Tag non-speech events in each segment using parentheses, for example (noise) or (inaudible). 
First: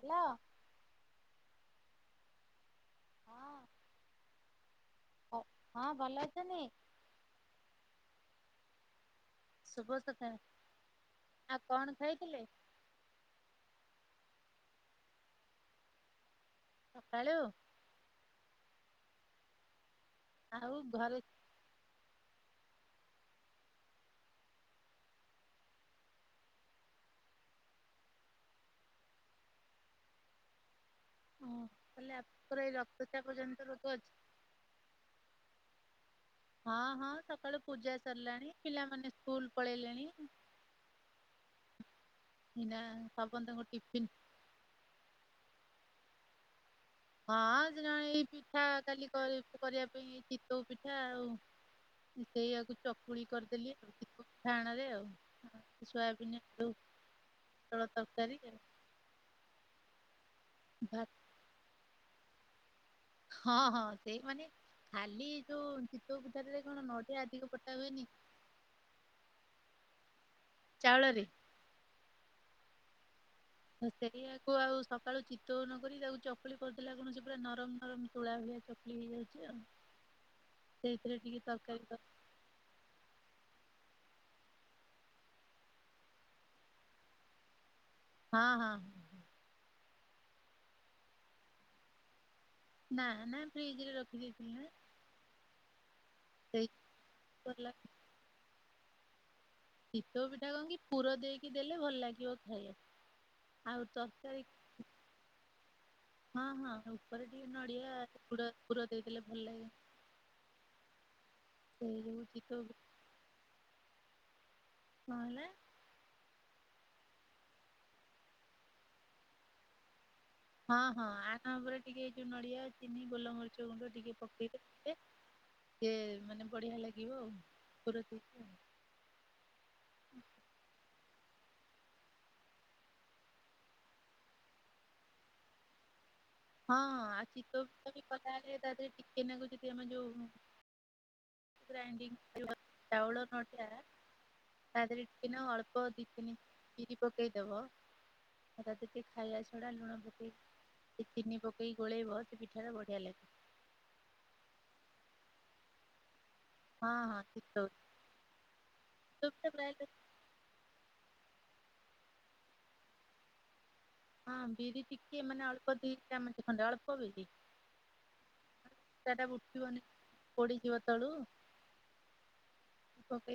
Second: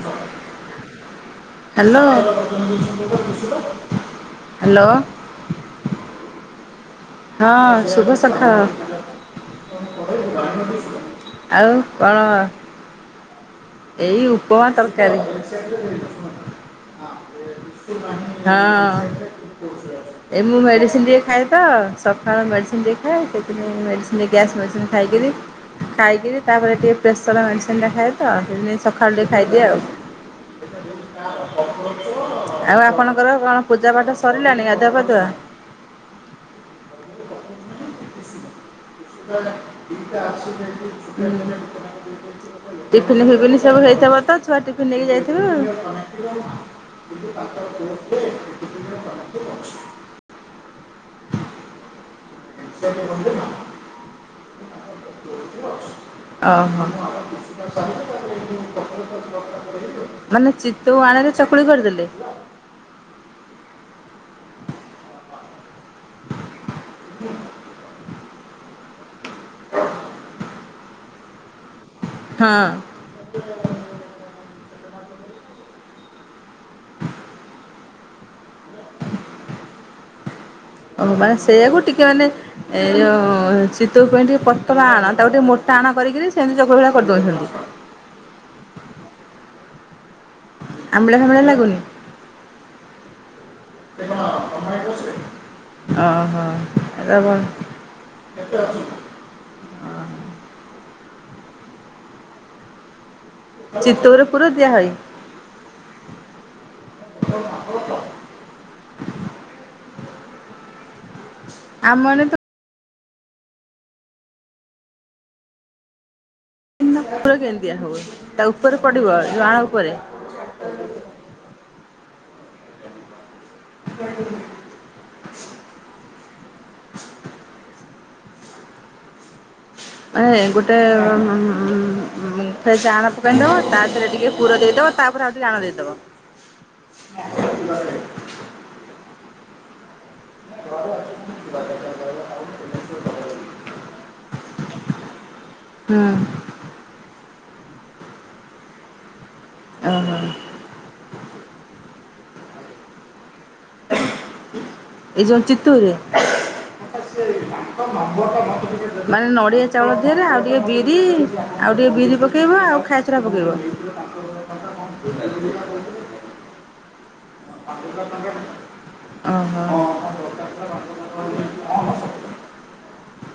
Hello. Hello. Hello. ହ ହଁ ଭଲ ଅଛନ୍ତି? ହଁ ଶୁଭ ଶଖାଳ। ଶୁଭ ସକାଳ ଆଉ କଣ? ଏଇ ଉ ଉପମା ତରକାରୀ। ସକାଳୁ ହଁ। ଏ ମୁଁ ଆଉ ମେଡିସିନ ଘରେ ଟିକିଏ ଖାଏ ତ। ସକାଳୁ ମେଡ଼ିସିନ୍ ଟିକିଏ ଖାଏ। ସେଥିପାଇଁ ମେଡ଼ିସିନ୍, ଗ୍ୟାସ୍ ମେଡ଼ିସିନ୍ ଖାଇକିରି। ଖାଇକିରି ତାପରେ ଟିକିଏ ପ୍ରେସର ମେଡ଼ିସିନ ଟା ଖାଏ ତ, ସେଥିପାଇଁ ସକାଳୁ ଟିକିଏ ଖାଇଦିଏ ଆଉ। କହିଲେ ଆପଣଙ୍କର ଏଇ ରକ୍ତଚାପ ଆଉ'ଆପଣଙ୍କର କଣ ଜନିତ ରୋଗ ପୂଜା ଅଛି? ପାଠ ସରିଲାଣି, ଗାଧୁଆ ପାାଧୁଆ? ହଁ, ହଁ ସକାଳୁ ପୂଜା ସରିଲାଣି। ପିଲାମାନେ ହୁଁ, ସ୍କୁଲ ପଳେଇଲେଣି। ହୁଁ। ଏଇନା ଟିଫିନ, ଫିଫିନି ସମସ୍ତଙ୍କୁ ସବୁ ହେଇ ଟିଫିନ ଥିବ। କତ, ଛୁଆ ଟିଫିିନ ନେଇକି ଯାଇଥିବେ। ହଁ, ଦି ଜଣ ଏଇ ପିଠା କାଲି କରିବା ପାଇଁ, ଚିତଉ ପିଠା ଆଉ। ସେଇଆକୁ ଚକୁଳି କରିଦେଲି। ଆଉ ଟିକ, ଆଣରେ ଆଉ। ଓ ସୋୟାବିନ ଆଳୁ ହୋ। ମାନେ ପୋଟଳ ତରକାରୀ ଆଉ ମାନେ ଚିତଉ ଭାତ ଆଣରେ ଚକୁଳି କରିଦେଲେ? ହଁ ହଁ। ସେଇ ମାନେ, ଖାଲି ଯୋଉ ଚିତଉ ପିଠା ରେ କଣ ନଡ଼ିଆ ଅଧିକ ପକା ହୁଏନି? ଚାଉଳରେ। ହଁ। ତ ସେଇଆକୁ ସ କାଳୁ ଚିତଉ ନକରି, ତାକୁ ଚକୁଳି କରିଦେଲେ, ତାକୁ ସେ ପୁରା ନରମ ନରମ ତୁଳା ଭାଲିଆ ଚକୁଳି ହେଇଯାଉଛି ଆଉ। ଓ ସେଇଥିରେ ମାନେ ଟିକେ ସେଇଆାକୁ, ତରକାରୀ କ ଟିକେ ମାନେ ଏ ଯୋଉ ଚିତଉ ପାଇଁ ଟିକେ ପତଳା ଆଣ, ତାକୁ ଟିକେ ମୋଟା ଆଣ କରିକି, ସେମିତି ଚକୁଳି ଭଳିଆ କରିଦଉଛନ୍ତି। ହାଁ ହାଁ। ଆମ୍ବଳା ଫାମ୍ବିଳା ଲାଗୁନି? ନା, ନା ଫ୍ରିଜ ରେ ରଖିଦେଇଥିଲି ନା। ଓ ସେଇ ହୋ। କଲା ଚିତଉ ପିଠା କଣ କିି, ପୁର ଦେଇକି ଦେଲେ, ଭଲ ଲାଗିବ ଖାଇବାକୁ। ଚିତଉରେ ପୁର ଦିଆହୁଏ। ହଁ ହଁ। ଉପରେ ଟିକେ ନଡିଆ ପୁର, ପୁର ଦେଇଦେଲେ ଭଲ ଲାଗେ। ଆମ ସେଇ ମାନେ ତ ଚିତଉ। କଣ ହେଲା? ଇନ ର କେମିତିଆ ହୁଏ। ତା ଉପରେ ପଡିବ ଏ ଯୋଉ ଆଣ ଉପରେ। ହଁ, ହଁ। ଆଣ ଉପରେ ଟିକେ ଏ ନଡିଆ, ଚିନି, ଗୋଲମରି ଚ, ଗୁଣ୍ଡ ଟିକେ ପକେଇେ ଦେଲେ, ସେ ମାନେ ବଢିଆ ଲାଗିବ ଆଉ। ଦେଇକି ଆଉ ଏ ଗୋଟେ ଫେ ସେ ଆଣ ପକାଇଦବ, ତା ଦେହରେ ଟିକେ ପୁର ଦେଇଦବ ତାପରେ, ଆଉ ଟିକେ ଆଣ ଦେଇଦବ। ହଁ ଆଉ ଚିତୋଉ ପିଠା ବି କରାହେଲେ ତା ଦେହରେ ଟିକେ ନାଗୁ ଯଦି ଆମର ଯୋଉ ହ ଗ୍ରାଇଣ୍ଡଡିଂ (inaudible) ଚାଉଳ ନଡିଆ ତା ଦେହରେ ଟିକେ ନାକୁ ଅଳ୍ପ ଦି ହୁଁ। ତିନି ବିରି ପକେଇ ଦବ ଆଉ ତା ଦେହରେ ଟିକେ ଖାଇବା ଶୋଡା ଲୁଣ ଓହୋ ପକେଇ ଚିନି ପକେଇ ଗୋଳେଇବ ସେ ପିଠାଟା ବଢିଆ ଲାଗେ। ଏଇ ଯୋଉ ଚିତୋଉରେ? ହଁ ହଁ ଚିତଉ ଚିତଉ ମାନେ ପିଠା ପ୍ରାୟ ନଡିଆ ଲୋକ ଚାଉଳ ଦେହରେ ଆଉ ଟିକେ ବିରି ଆଉ ଟିକେ ବିରି ପକେଇବ ଆଉ ଖାଇବା ଶୋଡା଼ ପକେଇବ? ହଁ ବିରି ଟିକେ ମାନେ ଅଳ୍ପ ଦି ଚାମଟ୍ ଖଣ୍ଡେ ଅଳ୍ପ ବିରି। ପାଖ ପିଠାଟା ଉଠିବନି ପୋଡିଯିବ ତଳୁ।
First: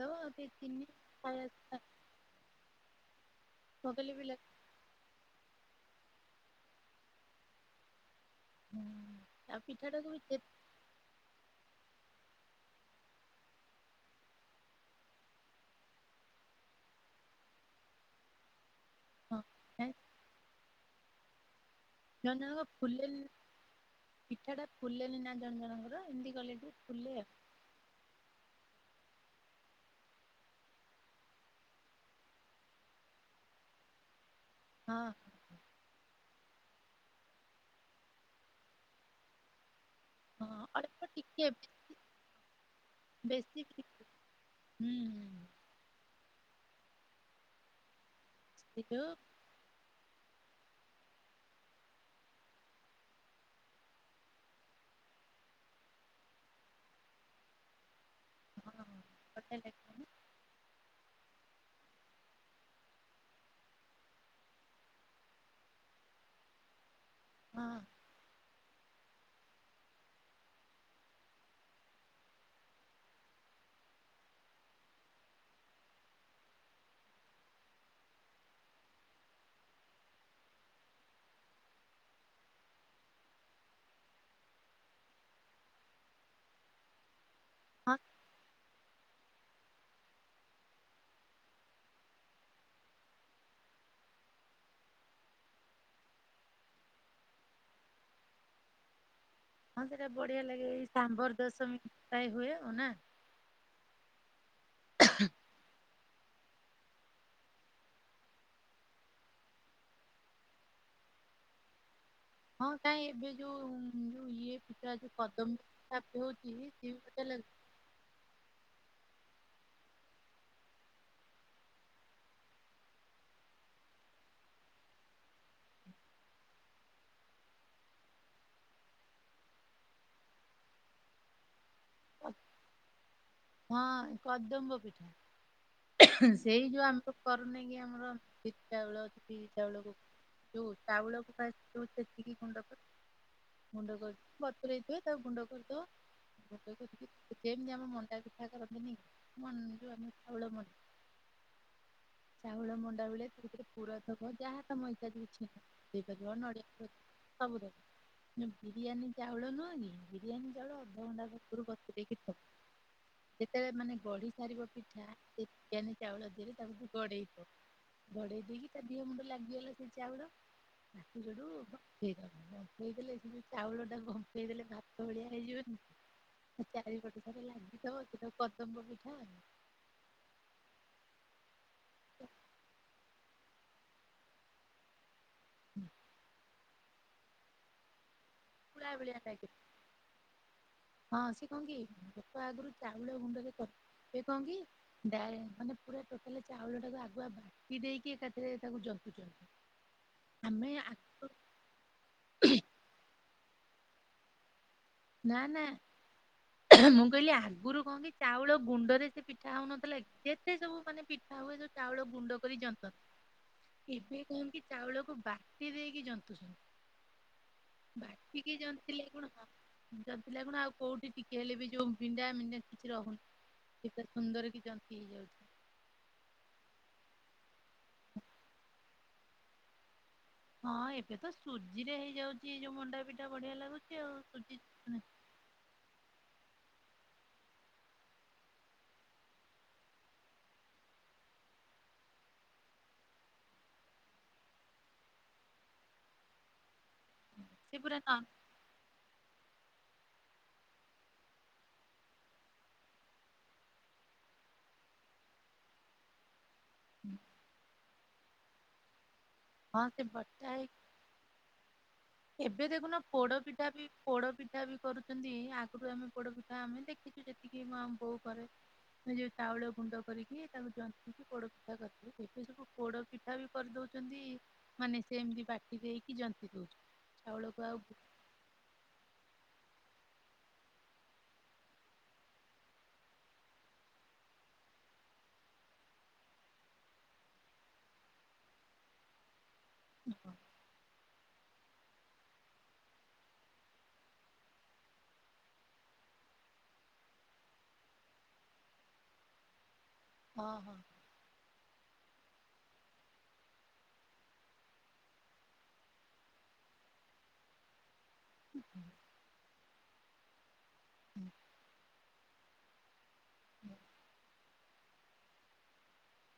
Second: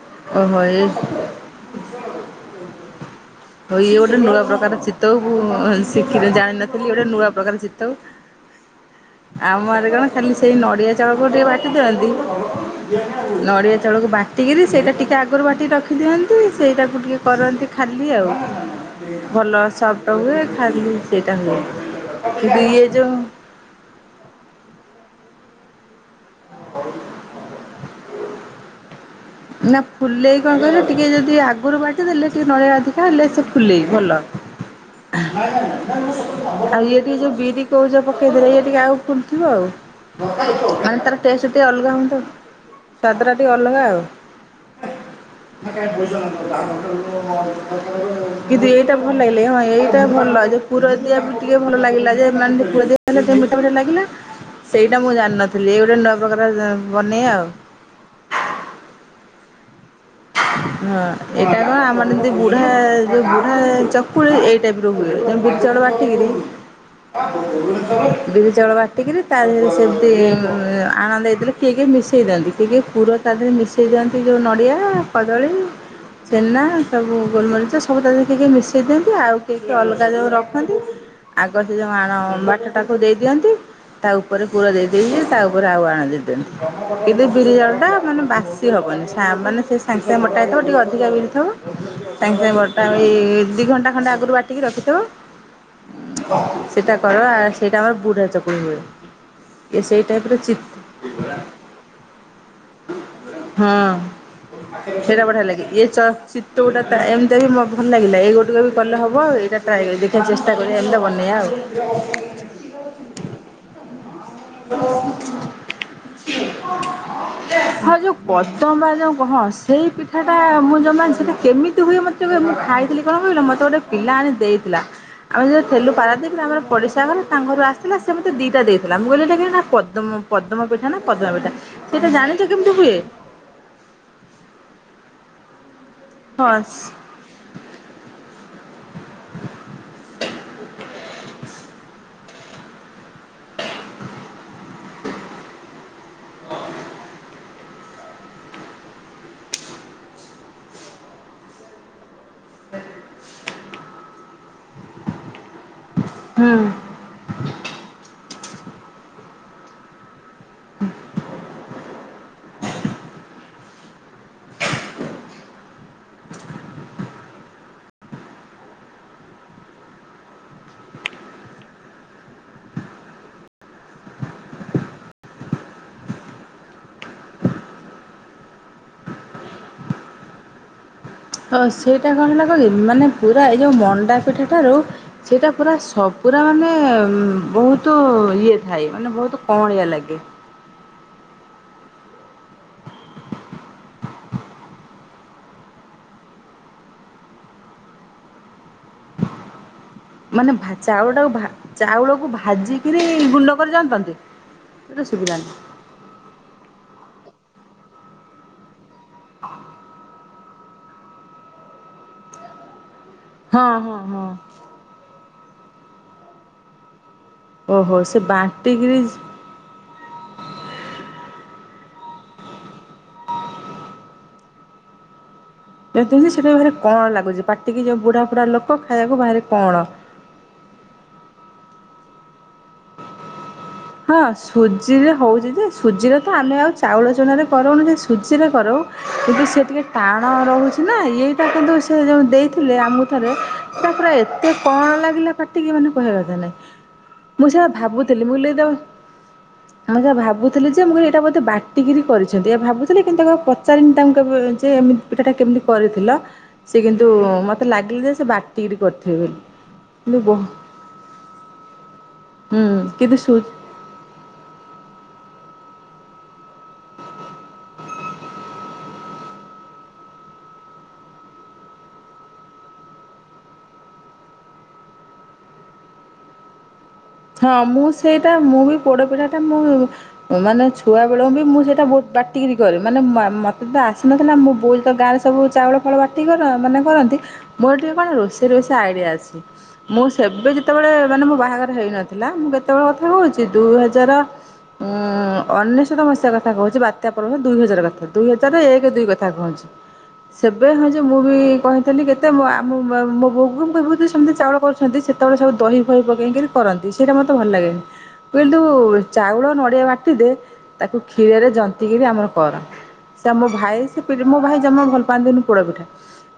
ଦବ ସେ ଚିନି ଖାଇବା ଶୋଢା ହୋଉ ଇଏ ଗୋଟେ ନୂଆ ପ୍ରକାର ଚିତୋଉ ଭୁ ଶିଖିଲି ଜାଣିନଥିଲି ଗୋଟେ ନୂଆ ପ୍ରକାର ଚିତୋଉ। ଆଉ ଆମର କଣ ପିଠାଟାକୁ ବି ଖାଲି ଯେ ସେଇ ନଡିଆ ଚାଉଳକୁ ଟିକେ ବା ଟି ଦିଅନ୍ତି, ନଡ଼ିଆ ଚାଉଳକୁ ବାଟିକିରି ସେଇଟା ଟିକେ ଆଗରୁ ବାଟିିକି ରଖିଦିଅନ୍ତି ସେଇଟାକୁ ଟିକେ କରନ୍ତି ଖାଲି ଆଉ। ହଁ ଭଲ ନାଇଁ ସପଟ ହୁଏ ଖାଲି ସେଇଟା ହୁଏ। ଜଣ କିନ୍ତୁ ଜଣଙ୍କ ଇଏ ଯୋଉ ଫୁଲେନ୍ ପିଠାଟା ଫୁଲେନି ନା ଜଣ ଜଣଙ୍କର ଏମତି କଲେଠୁ ଫୁଲେ। ନା ଫୁଲେଇ କଣ କହିଲେ ଟିକେ ଯଦି ଆଗରୁ ବାଟିଦେଲେ ଟିକେ ନଡିଆ ଅଧିକା ହେଲେ ସେ ଫୁଲେଇ ଭଲ। ଆଉ ହ ଆଉ ଇଏ ଟିକେ ଯୋଉ ବିରି କୋଉଚ ପକେଇଦଲେ ଇଏ ଟିକେ ଆଉ ଫୁଲଥିବ ଆଉ। ହଁ ହଁ ମାନେ ଅଳ୍ପ ତାର ଟେଷ୍ଟେ ଟିକେ ଅଲଗା ହୁଅନ୍ତା ସ୍ୱାଦଟା ଟିକେ ବେଶୀ ଅଲଗା ଆଉ। ହୁଁ ହୁଁ ହୁଁ। କିନ୍ତୁ ସେ ଏଇଟା ଯୋଉ ଭଲ ଲାଗିଲେ ହଁ ଏଇ ଟା ଭଲ ଯେ ପୁରଦିଆ ପୁ-ଟିକେ ଭଲ ଲାଗିଲା ଯେ ମାନେ ପୁର ଦିଆହେଲେ ସେ ମିଠା ମିଠା ଲାଗିଲା ସେଇଟା ମୁଁ ଜାଣିନଥିଲି ଏଇ ଗୋଟେ ନୂଆ ପ୍ରକାର ବନେଇ ଆଉ। ଗୋଟେ ଲେଖନା ହ ହଁ ଏଇଟା କଣ ଆମର ଯେମତି ବୁଢା ଯୋଉ ବୁଢା ଚକୁଳି ଏଇ ଟାଇପର ହୁଏ ଯେମ ବିରି ଚାଉଳ ବାଟିକିରି ହଁ ବିରି ଚାଉଳ ବାଟିକିରି ତା ଦେହରେ ସେମତି ଆଣ ଦେଇଦେଲେ କିଏ କିଏ ମିଶାଇ ଦିଅନ୍ତି କିଏ କିଏ ପୁର ତା ଦେହରେ ମିଶେଇ ଦିଅନ୍ତି ଯୋଉ ନଡ଼ିଆ, କଦଳୀ ଛେନା ସବୁ ଗୋଲମରିଚ ସବୁ ତା ଦେହରେ କିଏ କିଏ ମିଶେଇ ଦିଅନ୍ତି ଆଉ କିଏ କିଏ ଅଲଗା ଯୋଉ ରଖନ୍ତି। ଆଗ ସେ ଯୋଉ ମାଣ ବାଟଟାକୁ ଦେଇଦିଅନ୍ତି। ତା ଉପରେ ପୁର ଦେଇଦେଇକି ତା ଉପରେ ଆଉ ଆଣ ଦେଇଦିଅନ୍ତି କିନ୍ତୁ ବିରି ଚାଉଳଟା ହଁ ମାନେ ବାସି ହବନି ସା-ମାନେ ସେ ସାଙ୍ଗେ ସାଙ୍ଗେ ମୋଟା ହେଇଥିବ ଟିକେ ଅଧିକା ବିରିଥିବ ସାଙ୍ଗ୍ ସାଙ୍ଗ୍ ବଟା ହୋଇ ଦି ଘଣ୍ଟା ଖଣ୍ଡେ ଆଗରୁ ବାଟିକି ରଖିଥିବ। ଉଁ ସେଟା କର ଆ ସେଇଟା ଆମର ବୁଢା ଚକୁଳି ହୁଏ। ଇଏ ହଁ ସେଇ ସେଇଟା ଟାଇପର ବଢିଆ ଲାଗେ ଏଇ ଚିତ ସାମ୍ବର ଦଶମୀ ପାଇଁ ହୁଏ ଆଉ, ନା? ହଁ ସେଇଟା ବଢିଆ ଲାଗେ ଇଏ ଚ ଚିତୋଉ ଗୋଟା ତା-ଏମତିଆ ବି ମ-ଭଲ ଲାଗିଲା ଏଇ ଗୋଟିକ ବି କଲେ ହବ ଏଇଟା ଟ୍ରାଏକ-ଦେଖିଆ ଚେଷ୍ଟା କରିବା ଏମତିଆ ବନେ ଆ ଆଉ ହଁ କାଇଁ ଏବେ ଯୋଉ ଯୋଉ ଇଏ ପିଠା ଯୋଉ ଦପମ ପିଠା ହୋଉଚି ସିଏ ବି ପଚାରଲେ ହୁଁ ଏ ଯୋଉ ପଦମ୍ ହଁ ସେଇ ପିଠାଟା ମୁଁ ଜମା ସେଟା କେମିତି ହୁଏ ମତେ ବି ମୁଁ ଖାଇଥିଲି କଣ କହିଲ ମତେ ଗୋଟେ ପିଲା ଆଣି ଦେଇଥିଲା ଆମେ ଯଦି ଲୁ ପାରନ୍ତିନ୍ତ ଆମର ପଡ଼ିଶା ଘର ତାଙ୍କର ଆସିଥିଲା ସେୋତେ ଦିଟା ଦେଇଥିଲା ମୁଁ କହିଲିଟା ପଦ୍ମ ପଦ୍ମ ପୀଠା ନା ପଦ୍ମ ପୀଠା ସେଇଟା ଜାଣିଛ କେମିତି ହୁଏ? ହଁ କଦମ୍ବ ପିଠା। ହଁ ସେଇ ଯୋଉ ଆମର କରୁନ କି ଆମର ପି ଚାଉଳ ଅଛି ପିରି ଚାଉଳକୁ ଯୋଉ ଚାଉଳ ପ ଖାଇ ସେତିକିଣ୍ଡଣ୍ଡ କରତରେ ତାକୁ ଗୁଣ୍ଡ କରିଦୁଣ୍ଡିମିତି ଆମ ମ ା ପିଠା କର ନେଇ ମ ଯୁ ଆମ ଖବଳ ମନ ଚାଉଳ ମୁଣ୍ଡାାଉଳେରେ ପୁରବ ଯ ହ ମୁଇତ ବିଛି ଦପ ଯ ନଆ ହୁଁ। ବିରିୟାନୀ ଚାଉଳ ନୁହେଁ କି ବିରିାନୀ ଚାଉଳ ଅଧଘଣ୍ଟା ଭପରୁ ବତିବ କି ଯେତେବେଳେ ମାନେ ଗଢି ସାରିବ ପିଠା ସେ ବିରିୟାନି ଚାଉଳ ଦେଇ ତାକୁ ଗଢେଇ ବଢେଇ ଦେଇକି ତା ଦେିହ ମୁଣ୍ଡ ଲାଗିଗଲା ସେଇ ଚାି ବୁଡ ରାୋଡୁେଇବାେଇ ଦେଲେ ସେ ଚାଉଳ ଟା ବେଇ ଦେଲେ ଭାତ ଭଳିଆ ହେଇଯିବନି (unintelligible) ଚାରିପଟେ ସବ ଲାଗିଯିବ କଦମ୍ବ ମିଠା। ହଁ ସେଇଟା କଣ ହେଲା କ ମାନେ ପୁରା ଏଇ ଯେଉଁ ମଣ୍ଡା ପିଠା ଠାରୁ ସେଇଟା ପୁରା ସବ ପୁରା ମାନେ ବହୁତ ଇଏ ଥାଏ ପୁଳା ମାନେ ଭଳିଆ ବହୁତ ଲାଗେ। କଅଁଳିଆ ଲାଗେ। ହଁ ସେ କଣ କି ଲୋକ ଆଗରୁ ଚାଉଳ ଗୁଣ୍ଡରେ କହ କି ମାନେ ପୁରା ଟଟା ଚାଉଳ ଟା ତା ଆଗୁଆ ବାଟି ଦେଇକି ଏକାଥରେ ତାକୁ ଜନ୍ତ ମାନେ ଚାଉଳ ଟାକୁ ଚାଉଳକୁ ଭାଜିକରି ଗୁଣ୍ଡ କରି ଜାଣନ୍ତି? ନା ନା ମୁଁ କହିଲି ଆଗରୁ କଣ କି ଚାଉଳ ଗୁଣ୍ଡରେ କେତେ ପିଠା ହଉନଥିଲା ଯେତେ ସବୁ ମାନେ ପିଠା ହୁଏ ସ ଚାଉଳ ଗୁଣ୍ଡ କରି ଜନ୍ତ ହଁ ହଁ ଏବେ ହଁ କଣ କି ଚାଉଳକୁ ବାଟି ଦେଇକି ଜନ୍ତୁଛନ୍ତି। ଓହୋ ସେ ବାଟି କିରି ଯଦି ଲାଗୁଣ ଆଉ କୋଉଠି ଟିକେ ହେଲେ ବି ଯୋଉ ଭଣ୍ଡା ମଣ୍ଣ୍ଡା କିଛି ରହୁନି। କେତେ ସୁନ୍ଦର କି ଯ ଫିଲ୍ ଯାଉଛି। ଯେମିତିତି ସେଟା ବି ବାହାରେ କଣ ଲାଗୁଛି ପାଟିକି ଯୋଉ ବୁଢା ବୁଢା ଲୋକ ଖାଇବାକୁ ବାହାରେ କଣ। ହଁ ଏବେ ତ ସୁଜି ରେ ହେଇଯାଉଛି ଯୋଉ ମଣ୍ଡାପିଠା ବଢିଆ ଲାଗୁଛି। ଆଉ ହଁ ସୁଜି ସୁଜିରେ ହଉଛି ଯେ ସୁଜିରେ ତ ଆମେ ଆଉ ଚାଉଳ ଚଣରେ କରନୁ ସୁଜିରେ କର କିନ୍ତୁ ସି ଟିକେ ଟାଣ ରହୁଛି ଏଇଟା କିନ୍ତୁ ସେ ଯୋଉ ଦେଇଥିଲେ ଆମକୁ ଥରେ ତା ପୁରା ଏତେ କଣ ଲାଗିଲା କଟିକି ମାନେ କହିବା କଥା ନାଇଁ ମୁଁ ସେଟ ସେ ପୁରା ନନ ଭାବୁଥିଲି ମୁଁ ବୋଲି ତ (unintelligible) ଆଁ ଯାହା ଭାବୁଥିଲି ଯେ ମୁଁ କହିଲ ଏଇଟା ବୋଧେ ବାଟିକିରି କରିଛନ୍ତି ଏହା ଭାବୁଥିଲେ କିନ୍ତୁ ତାକୁଉ ପଚାରିନି ତାଙ୍କୁ କେବେ ଯେ ମତି ପିଠା ଟା କେମିତି କରିଥିଲ ସେ କିନ୍ତୁ ମତେ ଲାଗିଲା ଯେ ସେ ବାଟିକ କରିଥିବେ ବୋଲି। ହଁ ସେ କିନ୍ତୁ ବୋ ବଟା ହେଇ ହୁଁ ଏବେ ଦେଖୁନ କିନ୍ତୁ ପୋଡ ସୁ ପିଠା ବି ପୋଡ ପିଠା ବି କରୁଛନ୍ତି ଆଗରୁ ଆମେ ପୋଡ ପିଠା ଆମେ ଦେଖିଛୁ ଯେତିକି ମୁଁ ଆମ ବୋଉ କରେ ଯଉ ଚାଉଳ ଗୁଣ୍ଡ କରିକି ତାକୁ ଜନ୍ତିକି ପୋଡ ପିଠା କରିଦୁ ସେଠ ସବୁ ପୋଡ ପିଠା ବି କରିଦଉଛି। ମାନେ ସେ ଏମିତି ବାଟି ଦେଇକି ଜନ୍ତି ଦଉଛି ହଁ ମୁଁ ସେଇଟା ମୁଁ ବି ପୋଡ଼ପିଠା ଟା ମୁଁ ମାନେ ଛୁଆ ବେଳକୁ ବି ମୁଁ ସେଇଟା ବହୁତ ବାଟିକିରି କରେ ମାନେ ମତେ ତ ଆସିନଥିଲା ମୁଁ ବହୁତ ତ ଗାଁରେ ସବୁ ଚାଉଳ ଫଳ ବାଟି କର ମାନେ କରନ୍ତି ମୋର ଟିକେ କଣ ରୋଷେଇ ରୋଷେଇ ଆଇଡିଆ ଅଛି। ମୁଁ ହଁ ସେବେ ଯେତେବେଳେ ମାନେ ମୋ ବାହାଘର ହେଇନଥିଲା ମୁଁ କେତେବେଳେ କଥା କହୁଛି ଦୁଇ ହଜାର ଉଁ ଅନେଶ ମସି୍ୟା କଥା କହୁଛି ବାତ୍ୟା ପର୍ବ ଦୁଇ ହଜାର କଥା ଦୁଇ ହଜାର ଏକ ଦୁଇ କଥା କହୁଛି ସେବେ ହଁ ଯେ ମୁଁ ବି କହି ତଲେ କେତେ ଆମ ମୋ ବୋଗ କିବହୁତ ସମସ୍ତେ ଚାଉଳ କରୁଛନ୍ତି ସେତେବେଳେ ସବୁ ଦହି ଫହି ପକେଇକି କରନ୍ତି। ସେଇଟା ମତେ ଭଲ ଲାଗେନି କିନ୍ତୁ ଚାଉଳ ନଡ଼ିଆ ବାଟିଦେ ତାକୁ ହଁ କ୍ଷୀରରେ ଜନ୍ତିିକିରି ଆମର କର ସେ ଆମ ଭାଇ ସେ ମୋ ଭାଇ ଭଲ ପାଆନ୍ତିିନନି ପୋଡ ପିଠା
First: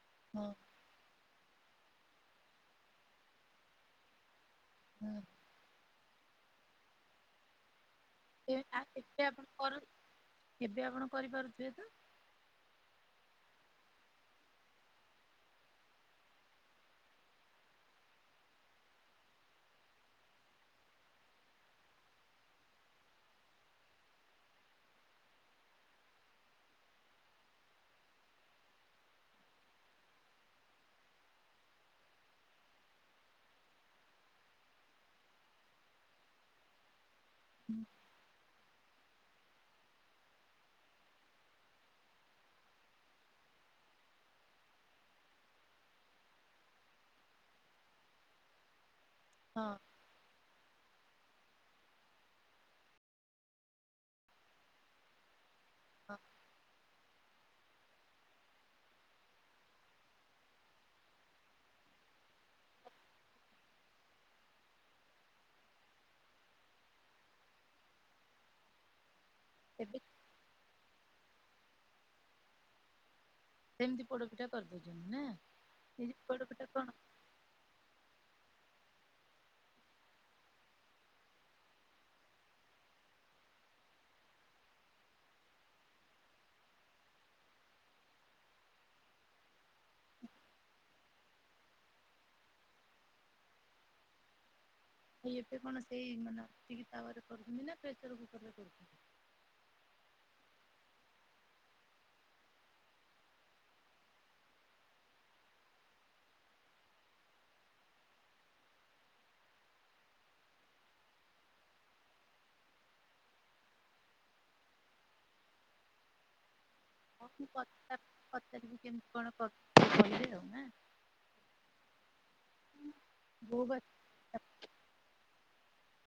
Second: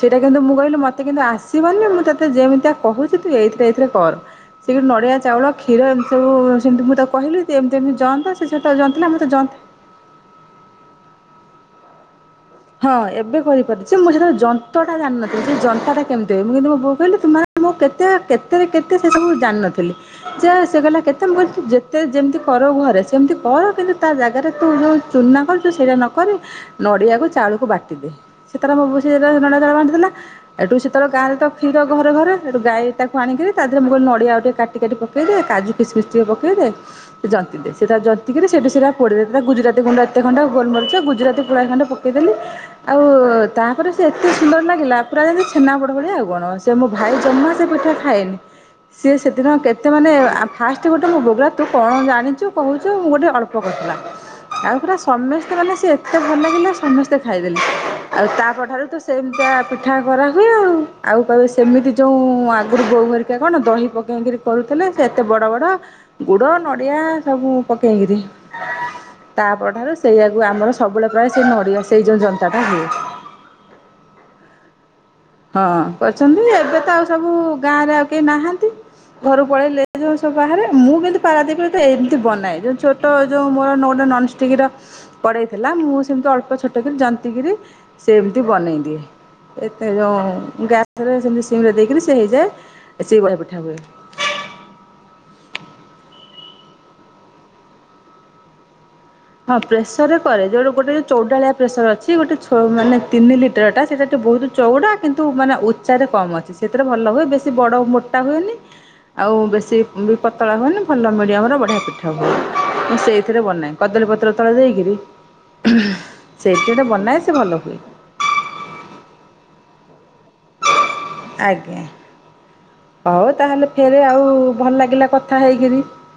ସେଇଟା କିନ୍ତୁ ହଁ। ମୁଁ କିଲି ମତେ କିନ୍ତୁ ଆ (unintelligible) ମୁଁ ତତେ ଯେମିତିଆ କୋହୁଚି ତୁ ଏଇଥିରେ ଏଇଥିରେ କର ସେ କିନ୍ତୁ ନଡିଆ ହଁ। ଖିର ଏମିତି ସବୁ ସେମିତି ମୁଁ ତାକୁ କହିଲି ତୁ ଏମତି ଏମିତି ଜନ୍ତା ସେ ଏବେ ସେଟା ଜନ୍ତିଲା ମୋତେ ଆପଣ ଜନ୍ତା କର ଏବେ ଆପଣ କରିପାରୁଥିବେ ତ? ହଁ ଏବେ କରିପାରୁଚି ମୁଁ ସେତଳେ ଯନ୍ତଟା ଜାଣିନଥିଲି ସେ ଯନ୍ତାଟା କେମିତି ମୁଁ କିନ୍ତୁ ମୋ ବୋଉ କହିଲି ତୁମ ମୁଁ କେତେ କେତେରେ କେତେ ସେଟା ମୁଁ ଜାଣିନଥିଲି ଯେ ସେ କହିଲା କେତେ ମୁଁ ଯେତେ ଯେମିତି କରୁ ଘରେ ସେମିତି କର କିନ୍ତୁ ତା ଜାଗାରେ ତୁ ଯୋଉ ଚୁନା କରିଚୁ ସେଇରା ନକରି ନଡ଼ିଆକୁ ଚାଉଳକୁ ବାଟିଦେ ସେ ତାର ହୋଉ ସେ ଯେତେବେଳେ ନଡ଼ିଆକୁ ତାର ବାଣ୍ଟି ଦେଲା ସେଠୁ ଗାଁରେ ତ କ୍ଷୀର ଘରେ ଘରେ ସେଟୁ ଗାଈ ତାକୁ ଆଣିକି ତା ଦେହରେ ମୁଁ କହିଲି ନଡିଆ ଗୋଟେ କାଟି କାଟି ପକେଇଦେ କାଜୁ କିସମିସ୍ ଟିକେ ପକେଇଦେ। ଜନ୍ତି ଦେ ସେଟା ଜନ୍ତିିକରି ସେଇଠି ସେଟା ପୋଡିଦେ ଗୁଜାରାତି ଗୁଣ୍ଡ ଏତେ କଣ୍ଡେ ଗୋଲମରିଚ ଗୁଜୁରାତି ପୁଳାଏ ଖଣ୍ଡେ ପକେଇ ଦେଲୁ ଆଉ ତାପରେ ସେ ଏତେ ସୁନ୍ଦର ନାଗିଲା ପୁରା ଯେମିତି ଛେନା ପୋଡ ଭଳିଆ ଆଉ କଣ ସେ ମୋ ଭା ଇ ଜମା ସେ ପିଠା ଖାଏନି ସିଏ ସେଦିନ ହଁ କେତେ ମାନେ ଫାଷ୍ଟ ଗୋଟେ ମୁଁ ବୋଉ କହିଲା ତୁ କଣ ଜାଣିଚୁ କୋହୁଚୁ ମୁଁ ଗୋଟେ ଅଳ୍ପ କରିଥିଲା ଆଉ ପୁରା ସମସ୍ତେ ମାନେ ସେ ଏତେ ହଁ ଭଲ ଲାଗିଲ। ସମସ୍ତେ ଖାଇଦେଲେ ଆଉ ତାପଠାରୁ ତ ସେମିତିଆ ପିଠା କରା ହୁଏ ଆଉ ଆଉ କହିବେ ସେମିତି ଯୋଉ ଆଗରୁ ବୋଉ ହେରିକା କଣ ଦହି ପକେଇକରି କରୁଥିଲେ ସେ ଏତେ ବଡ ବଡ ଗୁଡ ନଡିଆ ସବୁ ପକେଇକିରି। ତାପଠାରୁ ଏବେ ସେଇଆକୁ ଆମର ସବୁବେଳେ ପ୍ରାୟ ସେ ନଡ଼ିଆ ସେଇ ଯେଉଁ ଯନ୍ତାଟା ହୁଏ। ସେମିତି ପୋଡପିଠା କରିଦେ। ହଁ କରିଚନ୍ତି ଏବେ ତ ଆଉ ସବୁ ଗାଁ ରେ ଆଉ କେହି ନାହାନ୍ତି। ଘରୁ ପଳେଇଲେ ଯୋଉ ସବୁ ବାହାରେ ମୁଁ କିନ୍ତୁ ପାରାଦ୍ବୀପରେ ତ ଏମତି ବନାଏ ଯୋଉ ଛୋଟ ଯୋଉ ମୋର (unintelligible) ନନଷ୍ଟିକର କଡେଇଥିଲା ମୁଁ ସେମିତି ଅଳ୍ପ ଛୋଟକରି ଜନ୍ତିିକିରି ସେମିତି ବନେଇ ଦିଏ। ଏତେ ଯୋଉ ଗ୍ୟାସରେ ସେମିତି ସିମରେ ଦେଇକିରି ସେ ହେଇଯାଏ ସେ ବଢିଆ ପିଠା ହୁଏ। (unintelligible) ଏବେ କଣ ସେଇ ମାନେ ନନଷ୍ଟିକ ତାୱାରେ କରନ୍ତି ନା ପ୍ରେସର କୁକରରେ କରୁଚନ୍ତି। ହଁ ପ୍ରେସରରେ କରେ ଯୋଉଟା ଗୋଟେ ଚଉଡାଳିଆ ପ୍ରେସର ଅଛି ଗୋଟେ ଛୋଟ ମାନେ ତିନି ଲିଟରଟା ସେ ସେଟୁ ବୋହୁତ ଚଉଡା କିନ୍ତୁ ମାନେ ଉଚ୍ଚାରେ କମ ଅଛି। ସେଥିରେ ଭଲ ହୁଏ ବେଶୀ ବଡ ମୋଟା ହୁଏନି। ଆଉ ବେଶୀ ବି ପତଳା ହୁଏନି ଭଲ ମିଡିୟମର ବଢିଆ ପିଠା ହୁଏ ମୁଁ ସେଇଥିରେ ବନାଏ। କଦଳୀପତ୍ର ତଳେ ଦେଇକିରି ଉଁ ହୁଁ ହୁଁ ସେଇ ହୋଉ ମୁଁ ପଚା-ପଚାରିବି କେମତି କଣ କର ଆଜ୍ଞା। ହୋଉ ବୋଉ ତାହେଲେ ବା ଫେରେ ଆଉ ଭଲ ଲାଗିଲା କଥା ହେଇକିରି।